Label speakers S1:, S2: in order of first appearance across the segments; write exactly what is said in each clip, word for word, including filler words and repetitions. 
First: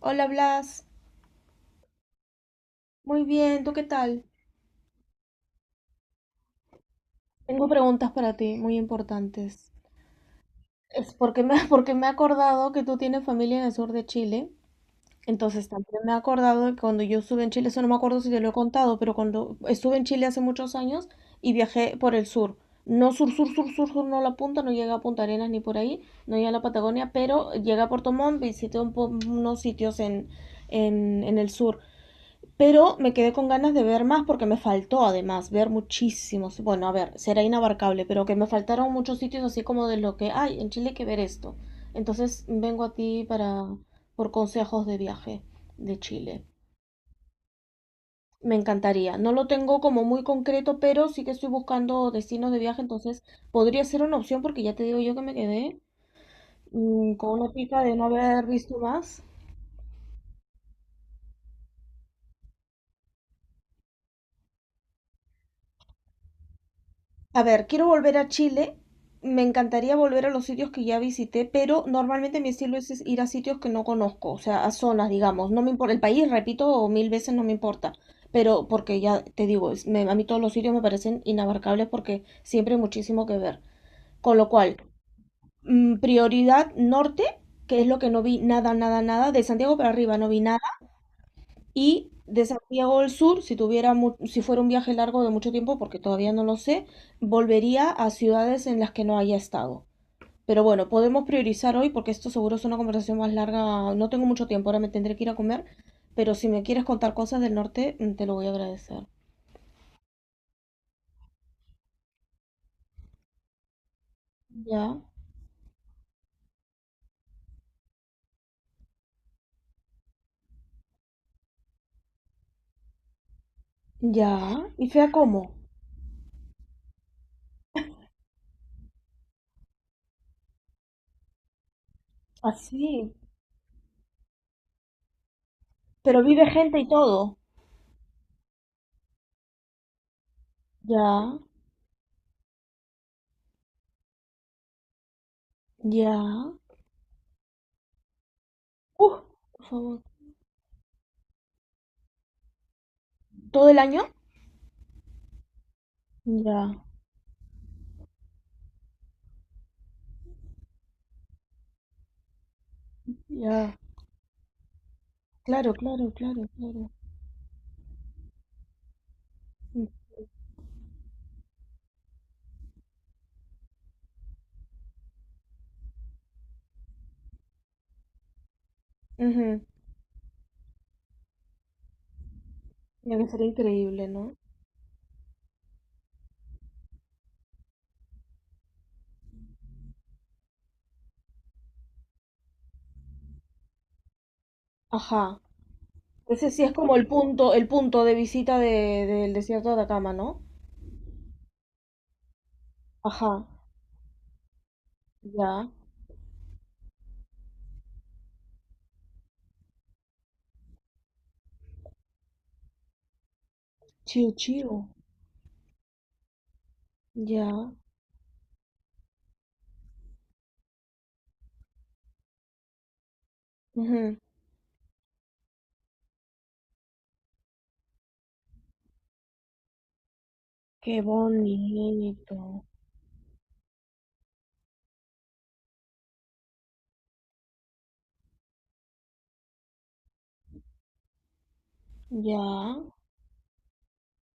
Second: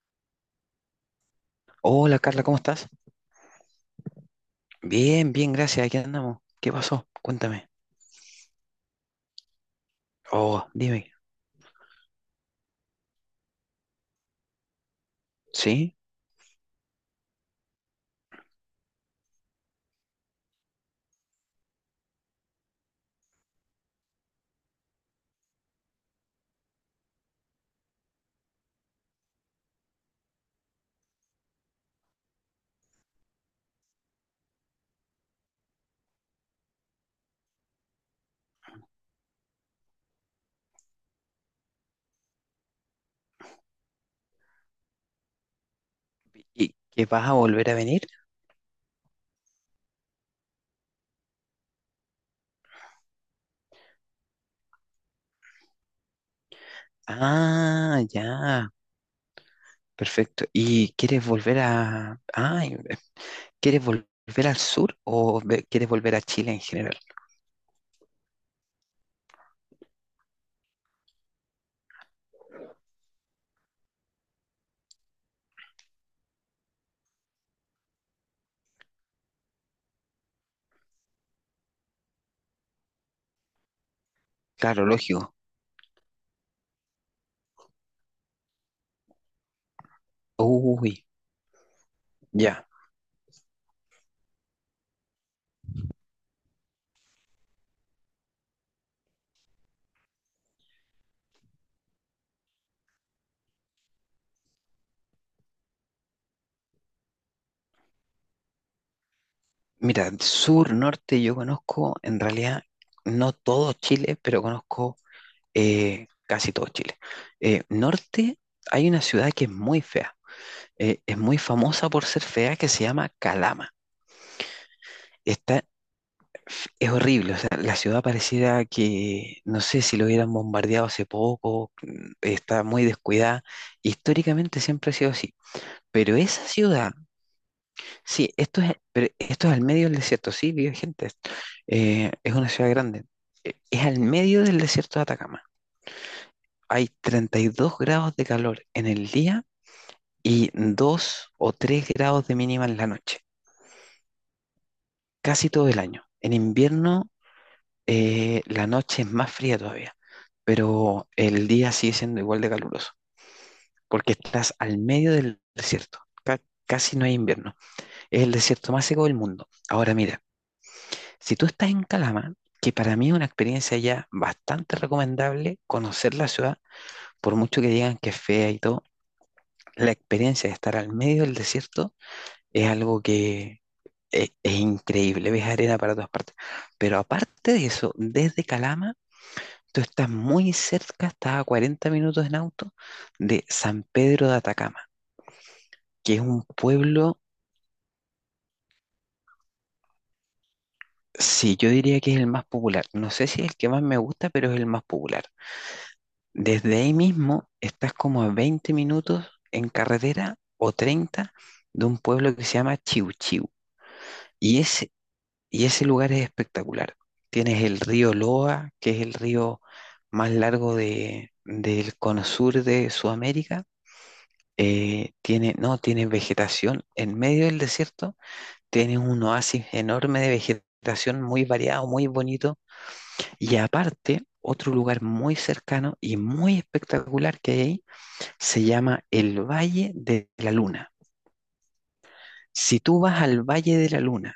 S1: Hola Blas,
S2: Hola Carla, ¿cómo estás?
S1: muy bien, ¿tú qué tal?
S2: Bien, bien, gracias. Aquí andamos. ¿Qué pasó?
S1: Tengo
S2: Cuéntame.
S1: preguntas para ti, muy importantes.
S2: Oh, dime.
S1: Es porque me, porque me he acordado que tú tienes familia en el sur de Chile, entonces
S2: ¿Sí?
S1: también me he acordado que cuando yo estuve en Chile, eso no me acuerdo si te lo he contado, pero cuando estuve en Chile hace muchos años y viajé por el sur, no sur, sur, sur, sur, sur, no la punta, no llegué a Punta Arenas ni por ahí, no llegué a la Patagonia, pero llegué a Puerto Montt, visité un po- unos sitios en, en, en el sur. Pero me quedé con ganas de ver más porque me faltó además ver muchísimos. Bueno, a ver, será inabarcable, pero que me faltaron muchos sitios así como de lo que hay en Chile hay que ver esto. Entonces vengo a ti para por consejos de viaje de Chile.
S2: ¿Y qué vas a volver a venir?
S1: Me encantaría. No lo tengo como muy concreto, pero sí que estoy buscando destinos de viaje, entonces podría ser una opción porque ya te digo yo que me quedé mm, con una pica de
S2: Ah,
S1: no haber
S2: ya.
S1: visto más.
S2: Perfecto. ¿Y quieres volver a... Ah, ¿quieres volver al sur o ve- quieres volver a Chile en general?
S1: A ver, quiero volver a Chile. Me encantaría volver a los sitios que ya visité, pero normalmente mi estilo es es ir a sitios que no conozco, o sea, a zonas, digamos. No me importa el país, repito, mil veces no me importa. Pero porque ya te digo, es- me- a mí todos los sitios me parecen inabarcables porque siempre hay muchísimo que ver. Con lo cual,
S2: Claro, lógico.
S1: mm, prioridad norte, que es lo que no vi nada, nada, nada. De Santiago para arriba no vi nada
S2: Uy,
S1: y de
S2: ya.
S1: Santiago del Sur, si tuviera mu- si fuera un viaje largo de mucho tiempo, porque todavía no lo sé, volvería a ciudades en las que no haya estado. Pero bueno, podemos priorizar hoy porque esto seguro es una conversación más larga. No tengo mucho tiempo, ahora me tendré que ir a comer. Pero si me quieres contar cosas del norte, mm, te lo voy a agradecer.
S2: Mira, sur, norte, yo conozco en realidad no todo Chile, pero conozco
S1: Ya,
S2: eh, casi todo Chile. Eh, norte, hay una ciudad que es muy fea. Eh, es muy famosa por ser fea, que se llama Calama.
S1: ya. ¿Y fea cómo?
S2: Está, es horrible, o sea, la ciudad pareciera que, no sé si lo hubieran bombardeado hace poco, mm, está muy
S1: Así.
S2: descuidada. Históricamente siempre ha sido así. Pero
S1: Pero
S2: esa
S1: vive gente y
S2: ciudad,
S1: todo.
S2: sí, esto es, pero esto es al medio del desierto. Sí, vive gente,
S1: Ya,
S2: eh, es una ciudad grande, eh, es al medio del desierto de Atacama.
S1: ya.
S2: Hay treinta y dos grados de calor en el
S1: Uh,
S2: día
S1: por favor.
S2: y dos o tres grados de mínima en la noche.
S1: ¿Todo el año?
S2: Casi todo el año. En
S1: Ya,
S2: invierno eh, la noche es más fría todavía, pero el día sigue siendo igual de caluroso,
S1: ya.
S2: porque estás al medio del
S1: Claro,
S2: desierto.
S1: claro,
S2: Ca-
S1: claro, claro.
S2: casi no hay invierno. Es el desierto más seco del mundo.
S1: Mm.
S2: Ahora mira, si tú estás en Calama, que para mí es una experiencia ya bastante recomendable conocer la ciudad, por mucho que digan que es fea y todo,
S1: Ujú.
S2: la experiencia de estar al medio del desierto es algo
S1: Debe ser
S2: que.
S1: increíble,
S2: Es,
S1: ¿no?
S2: es increíble, ves arena para todas partes. Pero aparte de eso, desde Calama, tú estás muy cerca, estás a cuarenta minutos en auto de San Pedro de Atacama,
S1: Ajá.
S2: que es un
S1: Ese sí es como el
S2: pueblo,
S1: punto, el punto de visita de, del desierto de Atacama, ¿no?
S2: sí, yo diría que es el más popular. No sé si
S1: Ajá.
S2: es el que más me gusta, pero es el más popular.
S1: Ya.
S2: Desde ahí mismo estás como a veinte minutos en carretera o treinta de un pueblo que se llama Chiu Chiu.
S1: Chiu
S2: Y
S1: chiu.
S2: es Y ese lugar es espectacular. Tienes
S1: Ya.
S2: el río Loa, que es el río más largo de, del cono sur de Sudamérica.
S1: Ujú.
S2: Eh, tiene, no, tiene vegetación en medio del desierto. Tienes un oasis enorme de
S1: Qué
S2: vegetación, muy variado, muy bonito.
S1: bonito.
S2: Y aparte, otro lugar muy cercano y muy espectacular que hay ahí se llama el Valle de la Luna.
S1: Ya.
S2: Si tú vas al Valle de la Luna,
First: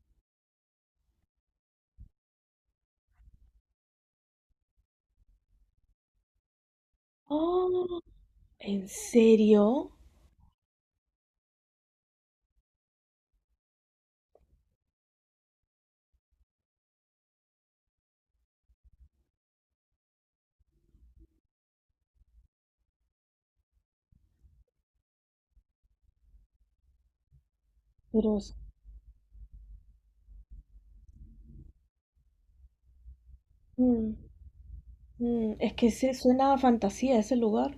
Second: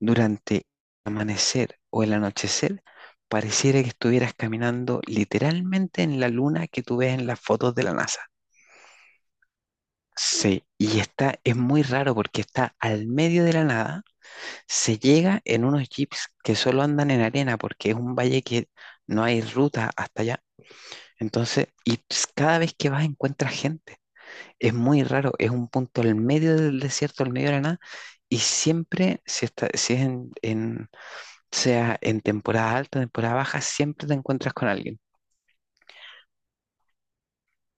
S2: durante el amanecer o el anochecer, pareciera que estuvieras caminando literalmente en la luna que tú ves en las fotos de la
S1: Ah,
S2: NASA.
S1: ¿en serio?
S2: Sí, y está, es muy raro porque está al medio de la nada, se llega en unos jeeps que solo andan en arena porque es un valle que no hay ruta hasta allá. Entonces, y ps- cada vez que vas encuentras gente. Es muy raro, es un punto al medio del desierto, al medio de la nada,
S1: Pero
S2: y
S1: es,
S2: siempre, si, está, si es en, en sea en temporada alta, temporada baja, siempre
S1: mm,
S2: te encuentras con alguien.
S1: mm, es que se suena a fantasía ese lugar.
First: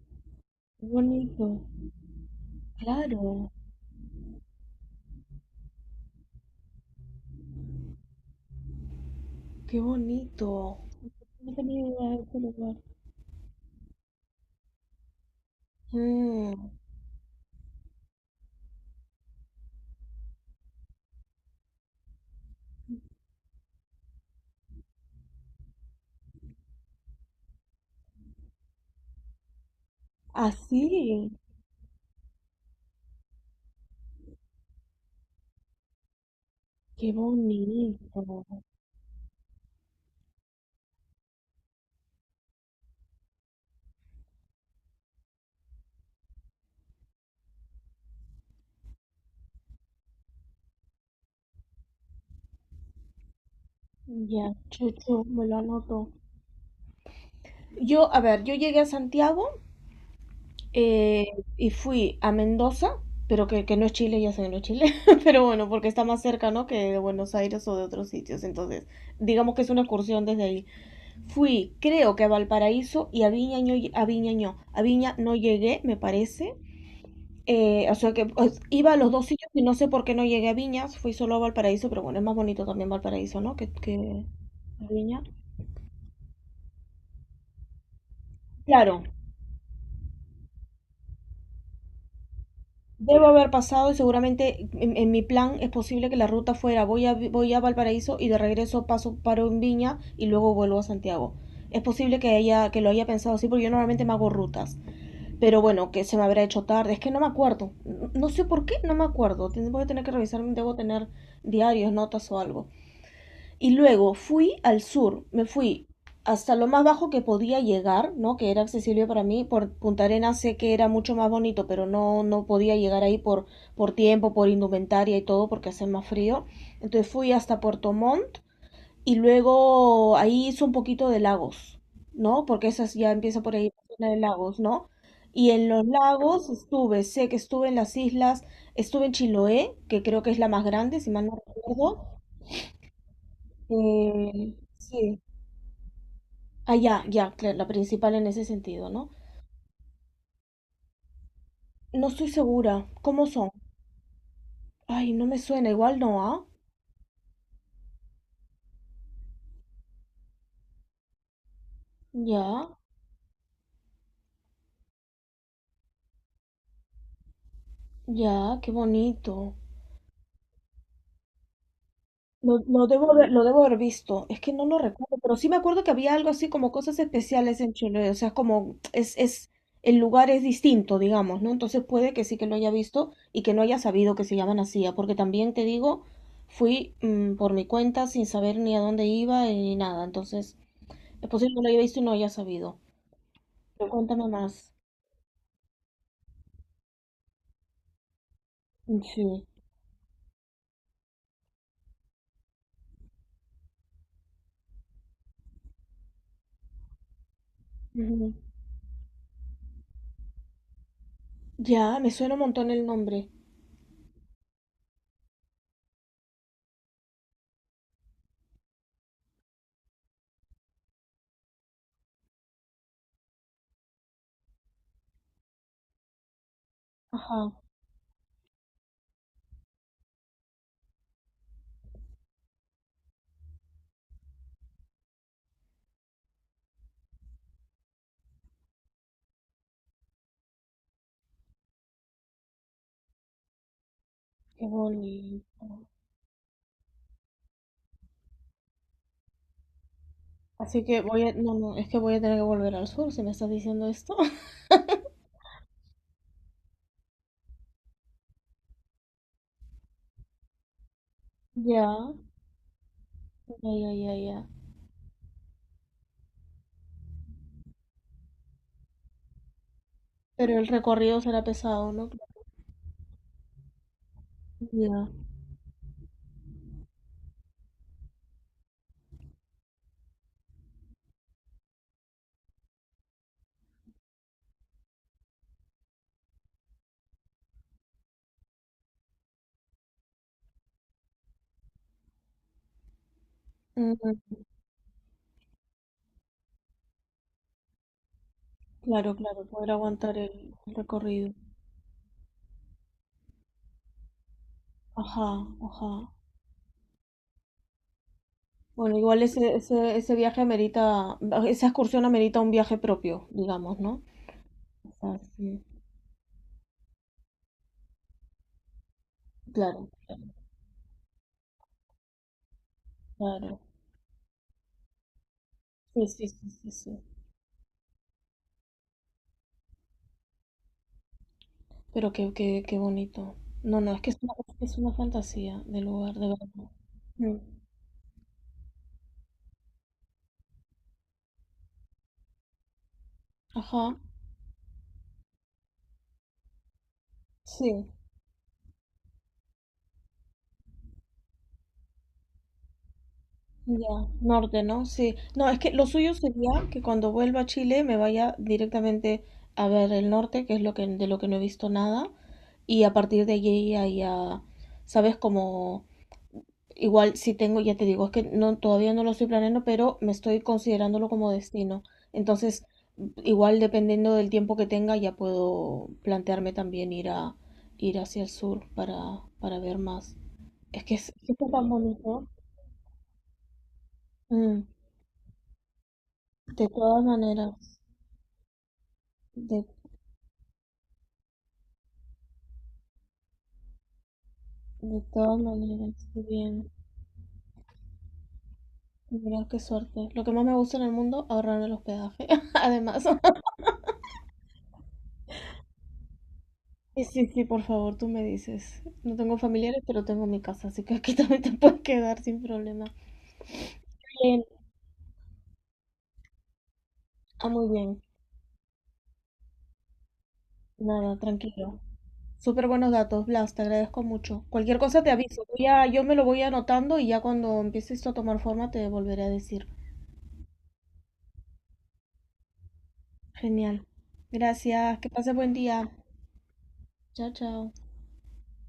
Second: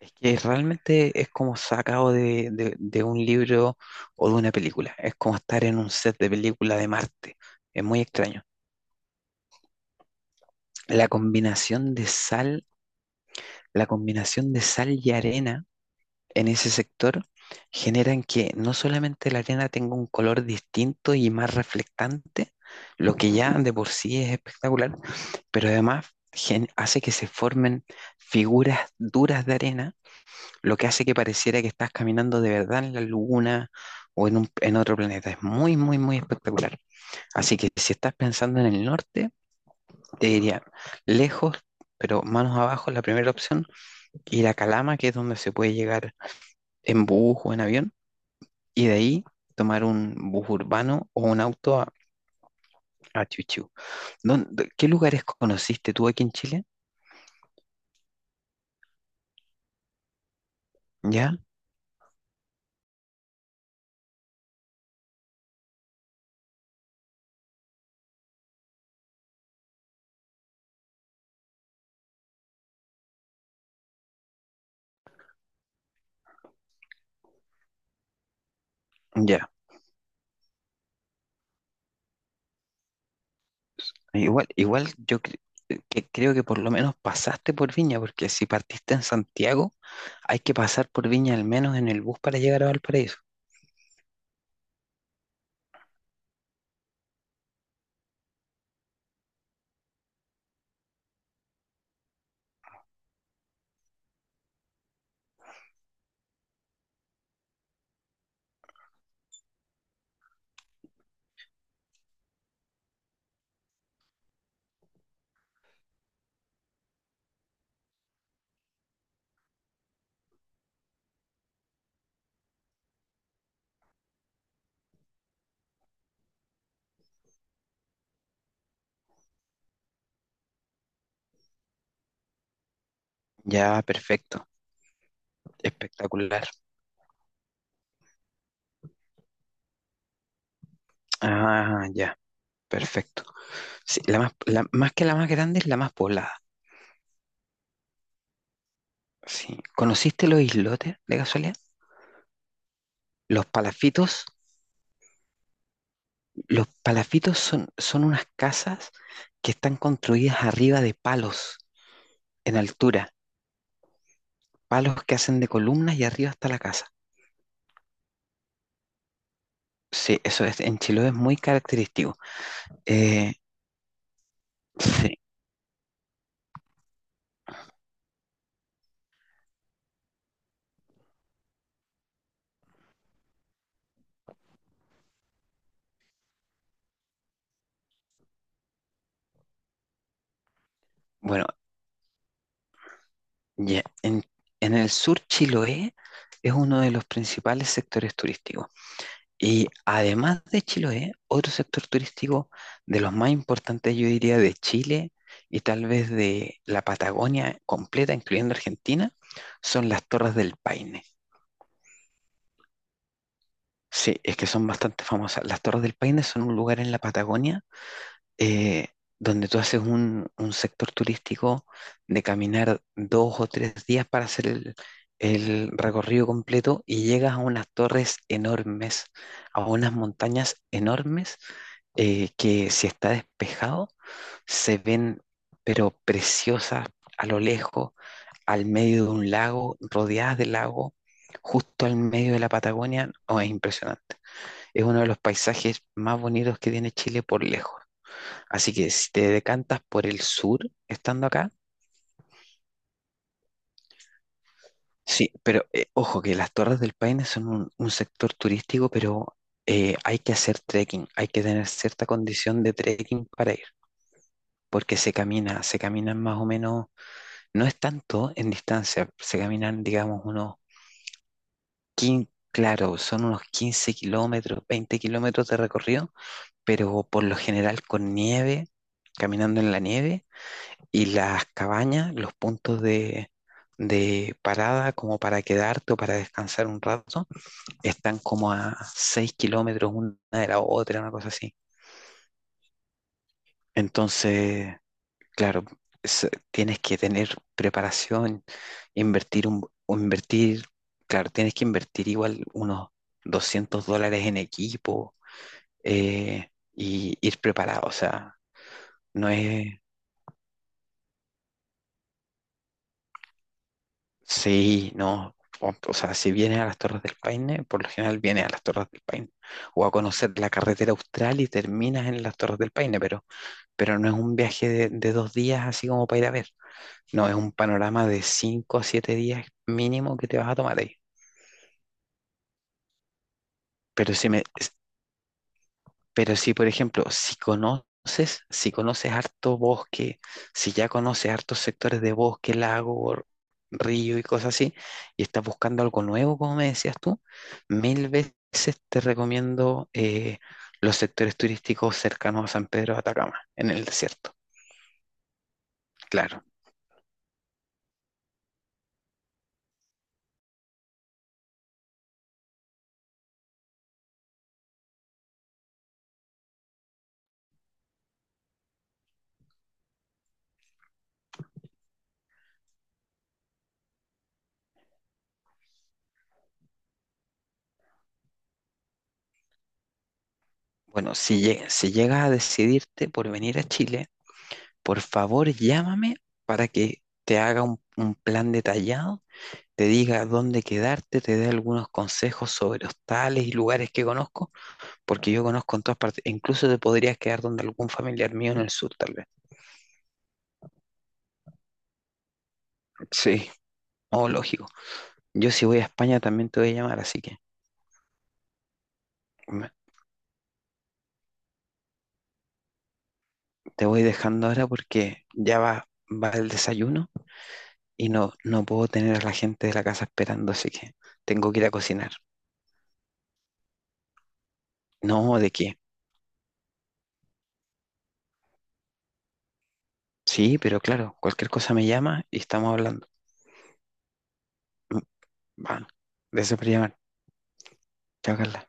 S2: Es que
S1: Qué
S2: realmente es como
S1: bonito.
S2: sacado de, de- de un
S1: Claro.
S2: libro o de una película. Es como estar en un set de película de Marte. Es muy extraño.
S1: Qué bonito.
S2: La
S1: No tenía
S2: combinación de
S1: idea de ese
S2: sal,
S1: lugar.
S2: la combinación de sal y arena en ese
S1: Mm,
S2: sector generan que no solamente la arena tenga un color distinto y más reflectante, lo que ya de por sí es espectacular, pero además gen- hace que se formen figuras duras de arena, lo que hace que
S1: así.
S2: pareciera que estás caminando de verdad en la luna o en, un- en otro planeta. Es muy, muy, muy espectacular.
S1: Qué
S2: Así que si estás pensando
S1: bonito.
S2: en el norte, te diría lejos, pero manos abajo, la primera opción, ir a Calama, que es donde se puede llegar en bus o en avión, y de ahí tomar un bus urbano o un auto a, a Chuchú.
S1: Ya,
S2: ¿Dónde- ¿Qué
S1: chucho,
S2: lugares
S1: me lo
S2: conociste
S1: anoto.
S2: tú aquí en Chile?
S1: Yo, a ver, yo llegué a Santiago eh,
S2: ¿Ya?
S1: y fui a Mendoza, pero que, que no es Chile, ya sé que no es Chile, pero bueno, porque está más cerca, ¿no? Que de Buenos Aires o de otros sitios. Entonces, digamos que es una excursión desde ahí. Fui, creo que a Valparaíso y a Viña, no lle- a Viña no. A Viña no llegué, me parece. Eh, o sea que pues, iba a los dos
S2: Ya,
S1: sitios y no sé por qué no llegué a Viñas, fui solo a Valparaíso, pero bueno, es más bonito también Valparaíso, ¿no? Que, que
S2: Igual, igual yo
S1: Viña.
S2: cre- eh, que creo que por lo menos pasaste por Viña, porque si partiste
S1: Claro,
S2: en Santiago, hay que pasar por Viña al menos en el bus para llegar a Valparaíso.
S1: debo haber pasado y seguramente en, en mi plan es posible que la ruta fuera voy a, voy a Valparaíso y de regreso paso paro en Viña y luego vuelvo a Santiago. Es posible que haya, que lo haya pensado así porque yo normalmente me hago rutas. Pero bueno, que se me habrá hecho tarde, es que no me acuerdo. No sé por qué, no me acuerdo. Ten- Voy a tener que revisar, debo tener diarios, notas o algo. Y luego fui al sur, me fui hasta lo más bajo que podía llegar, ¿no? Que era accesible para mí. Por Punta Arenas sé que era mucho más bonito, pero no, no podía llegar ahí por, por tiempo, por indumentaria y todo, porque hace más frío. Entonces fui hasta Puerto Montt y luego ahí hice un poquito de lagos, ¿no? Porque esas ya empieza por ahí,
S2: Ya,
S1: la zona de
S2: perfecto.
S1: lagos, ¿no? Y en los
S2: Espectacular.
S1: lagos estuve, sé que estuve en las islas, estuve en Chiloé, que creo que es la más grande, si mal no
S2: Ah,
S1: recuerdo.
S2: ya, perfecto. Sí, la más,
S1: Eh,
S2: la- más que la
S1: sí.
S2: más grande es la más poblada.
S1: Ah, ya, ya, claro, la principal en ese sentido, ¿no?
S2: Sí. ¿Conociste los islotes de casualidad?
S1: No estoy segura. ¿Cómo
S2: Los
S1: son?
S2: palafitos,
S1: Ay, no me suena. Igual no, ¿ah?
S2: los palafitos son, son unas casas que están construidas arriba de palos en
S1: Ya,
S2: altura, palos que hacen de columnas y arriba está la casa.
S1: ya, qué bonito.
S2: Sí, eso es, en Chiloé es muy característico.
S1: Lo, lo debo haber,
S2: Eh,
S1: lo debo haber visto. Es que no lo recuerdo,
S2: sí,
S1: pero sí me acuerdo que había algo así como cosas especiales en Chile. O sea, es como es, es, el lugar es distinto, digamos, ¿no? Entonces puede que sí que lo haya visto y que no haya sabido que se llaman así, ¿ah? Porque también te digo, fui mm, por mi cuenta sin saber ni a dónde iba eh, ni nada. Entonces, es
S2: bueno,
S1: posible que no lo haya visto y no haya sabido.
S2: ya,
S1: Pero
S2: en,
S1: cuéntame más.
S2: en el sur Chiloé es uno de los principales sectores turísticos.
S1: Sí.
S2: Y además de Chiloé, otro sector turístico de los más importantes, yo diría, de Chile y tal vez de la Patagonia completa,
S1: Ujú.
S2: incluyendo Argentina, son las Torres del Paine.
S1: Ya, me suena un montón el nombre.
S2: Sí, es que son bastante famosas. Las Torres del Paine son un lugar en la Patagonia, eh, donde tú haces un, un sector turístico de caminar dos o tres días para hacer el, el recorrido completo y llegas a
S1: Ajá,
S2: unas torres enormes, a unas montañas enormes, eh, que si está despejado se ven pero preciosas a lo lejos, al medio de un lago, rodeadas de lago, justo al medio de la Patagonia. Oh, es impresionante.
S1: qué
S2: Es uno de los
S1: bonito.
S2: paisajes más bonitos que tiene Chile por lejos. Así que si te decantas por el sur,
S1: Así que voy
S2: estando
S1: a...
S2: acá,
S1: No, no, es que voy a tener que volver al sur si me estás diciendo esto.
S2: sí, pero eh, ojo que las Torres del Paine son un, un sector turístico, pero eh, hay que hacer trekking, hay que tener
S1: Ya,
S2: cierta condición de trekking para ir,
S1: ya, ya, ya, ya.
S2: porque se camina, se caminan más o menos, no es tanto en distancia, se caminan, digamos, unos
S1: Pero el recorrido será pesado, ¿no?
S2: quince, claro, son unos quince kilómetros, veinte
S1: Ya.
S2: kilómetros de recorrido, pero por lo general con nieve, caminando en la nieve. Y las cabañas, los puntos de, de parada como para quedarte o para descansar un rato, están como a seis kilómetros una de la otra, una cosa así.
S1: Mm,
S2: Entonces, claro, es- tienes que tener preparación,
S1: claro, claro,
S2: invertir un,
S1: poder
S2: o
S1: aguantar el,
S2: invertir,
S1: el
S2: claro,
S1: recorrido.
S2: tienes que invertir igual unos doscientos dólares en equipo,
S1: Ajá, ajá.
S2: eh, y ir preparado, o sea,
S1: Bueno, igual
S2: no
S1: ese,
S2: es,
S1: ese, ese viaje amerita, esa excursión amerita un viaje propio, digamos, ¿no? O
S2: sí,
S1: sea,
S2: no.
S1: sí.
S2: O, o sea, si vienes a las Torres del Paine, por lo general viene a las Torres del Paine. O
S1: Claro,
S2: a
S1: claro,
S2: conocer la carretera austral y terminas en las Torres del Paine, pero,
S1: claro.
S2: pero no es un viaje de, de dos días así como
S1: Sí,
S2: para ir
S1: sí,
S2: a ver.
S1: sí, sí, sí.
S2: No, es un panorama de cinco a siete días mínimo que te vas a tomar ahí.
S1: Pero qué, qué, qué bonito. No, no, es que
S2: Pero
S1: es
S2: si
S1: una,
S2: me,
S1: es una fantasía de lugar, de
S2: Pero si, por
S1: verdad.
S2: ejemplo,
S1: Mm.
S2: si conoces, si conoces harto bosque, si ya conoces hartos sectores de bosque, lago, r-
S1: Ajá,
S2: río y cosas así, y estás buscando algo nuevo, como me decías tú,
S1: sí,
S2: mil veces te recomiendo eh, los sectores turísticos cercanos a San Pedro de Atacama, en el
S1: ya,
S2: desierto.
S1: norte, ¿no? Sí. No, es que lo suyo
S2: Claro.
S1: sería que cuando vuelva a Chile me vaya directamente a ver el norte, que es lo que, de lo que no he visto nada, y a partir de allí ahí a, ¿sabes? Como igual si tengo, ya te digo, es que no, todavía no lo estoy planeando, pero me estoy considerándolo como destino. Entonces, igual dependiendo del tiempo que tenga, ya puedo plantearme también ir a ir hacia el sur para, para ver más. Es que es,
S2: Bueno,
S1: es que
S2: si,
S1: está
S2: lle-
S1: tan
S2: si llegas
S1: bonito.
S2: a decidirte por venir a Chile,
S1: Mm,
S2: por favor llámame
S1: de
S2: para que
S1: todas
S2: te
S1: maneras,
S2: haga un un plan detallado,
S1: de,
S2: te diga dónde quedarte, te dé algunos consejos sobre hostales y lugares que conozco,
S1: de
S2: porque
S1: todas
S2: yo conozco en
S1: maneras,
S2: todas
S1: qué
S2: partes, e
S1: bien.
S2: incluso te podrías quedar donde algún familiar mío en el sur, tal vez.
S1: Mira qué suerte. Lo que más me gusta en el mundo, ahorrarme el hospedaje, además.
S2: Sí, oh, lógico. Yo si voy a España también te voy a llamar,
S1: Sí,
S2: así
S1: sí,
S2: que
S1: sí, por favor, tú me dices. No tengo
S2: me-
S1: familiares, pero tengo mi casa, así que aquí también te puedes quedar sin problema.
S2: te voy
S1: Bien,
S2: dejando ahora porque ya va, va el desayuno
S1: ah, muy bien.
S2: y no, no puedo tener a la gente de la casa esperando, así que
S1: Nada,
S2: tengo que ir a
S1: tranquilo.
S2: cocinar.
S1: Súper buenos datos, Blas, te agradezco mucho. Cualquier cosa te
S2: No,
S1: aviso.
S2: ¿de
S1: Voy
S2: qué?
S1: a- yo me lo voy anotando y ya cuando empiece esto a tomar forma te volveré a decir.
S2: Sí, pero claro, cualquier cosa me llama y estamos hablando.
S1: Genial. Gracias,
S2: Mm,
S1: que pases buen
S2: Bueno,
S1: día.
S2: gracias por llamar.
S1: Chao, chao.
S2: Chao, Carla.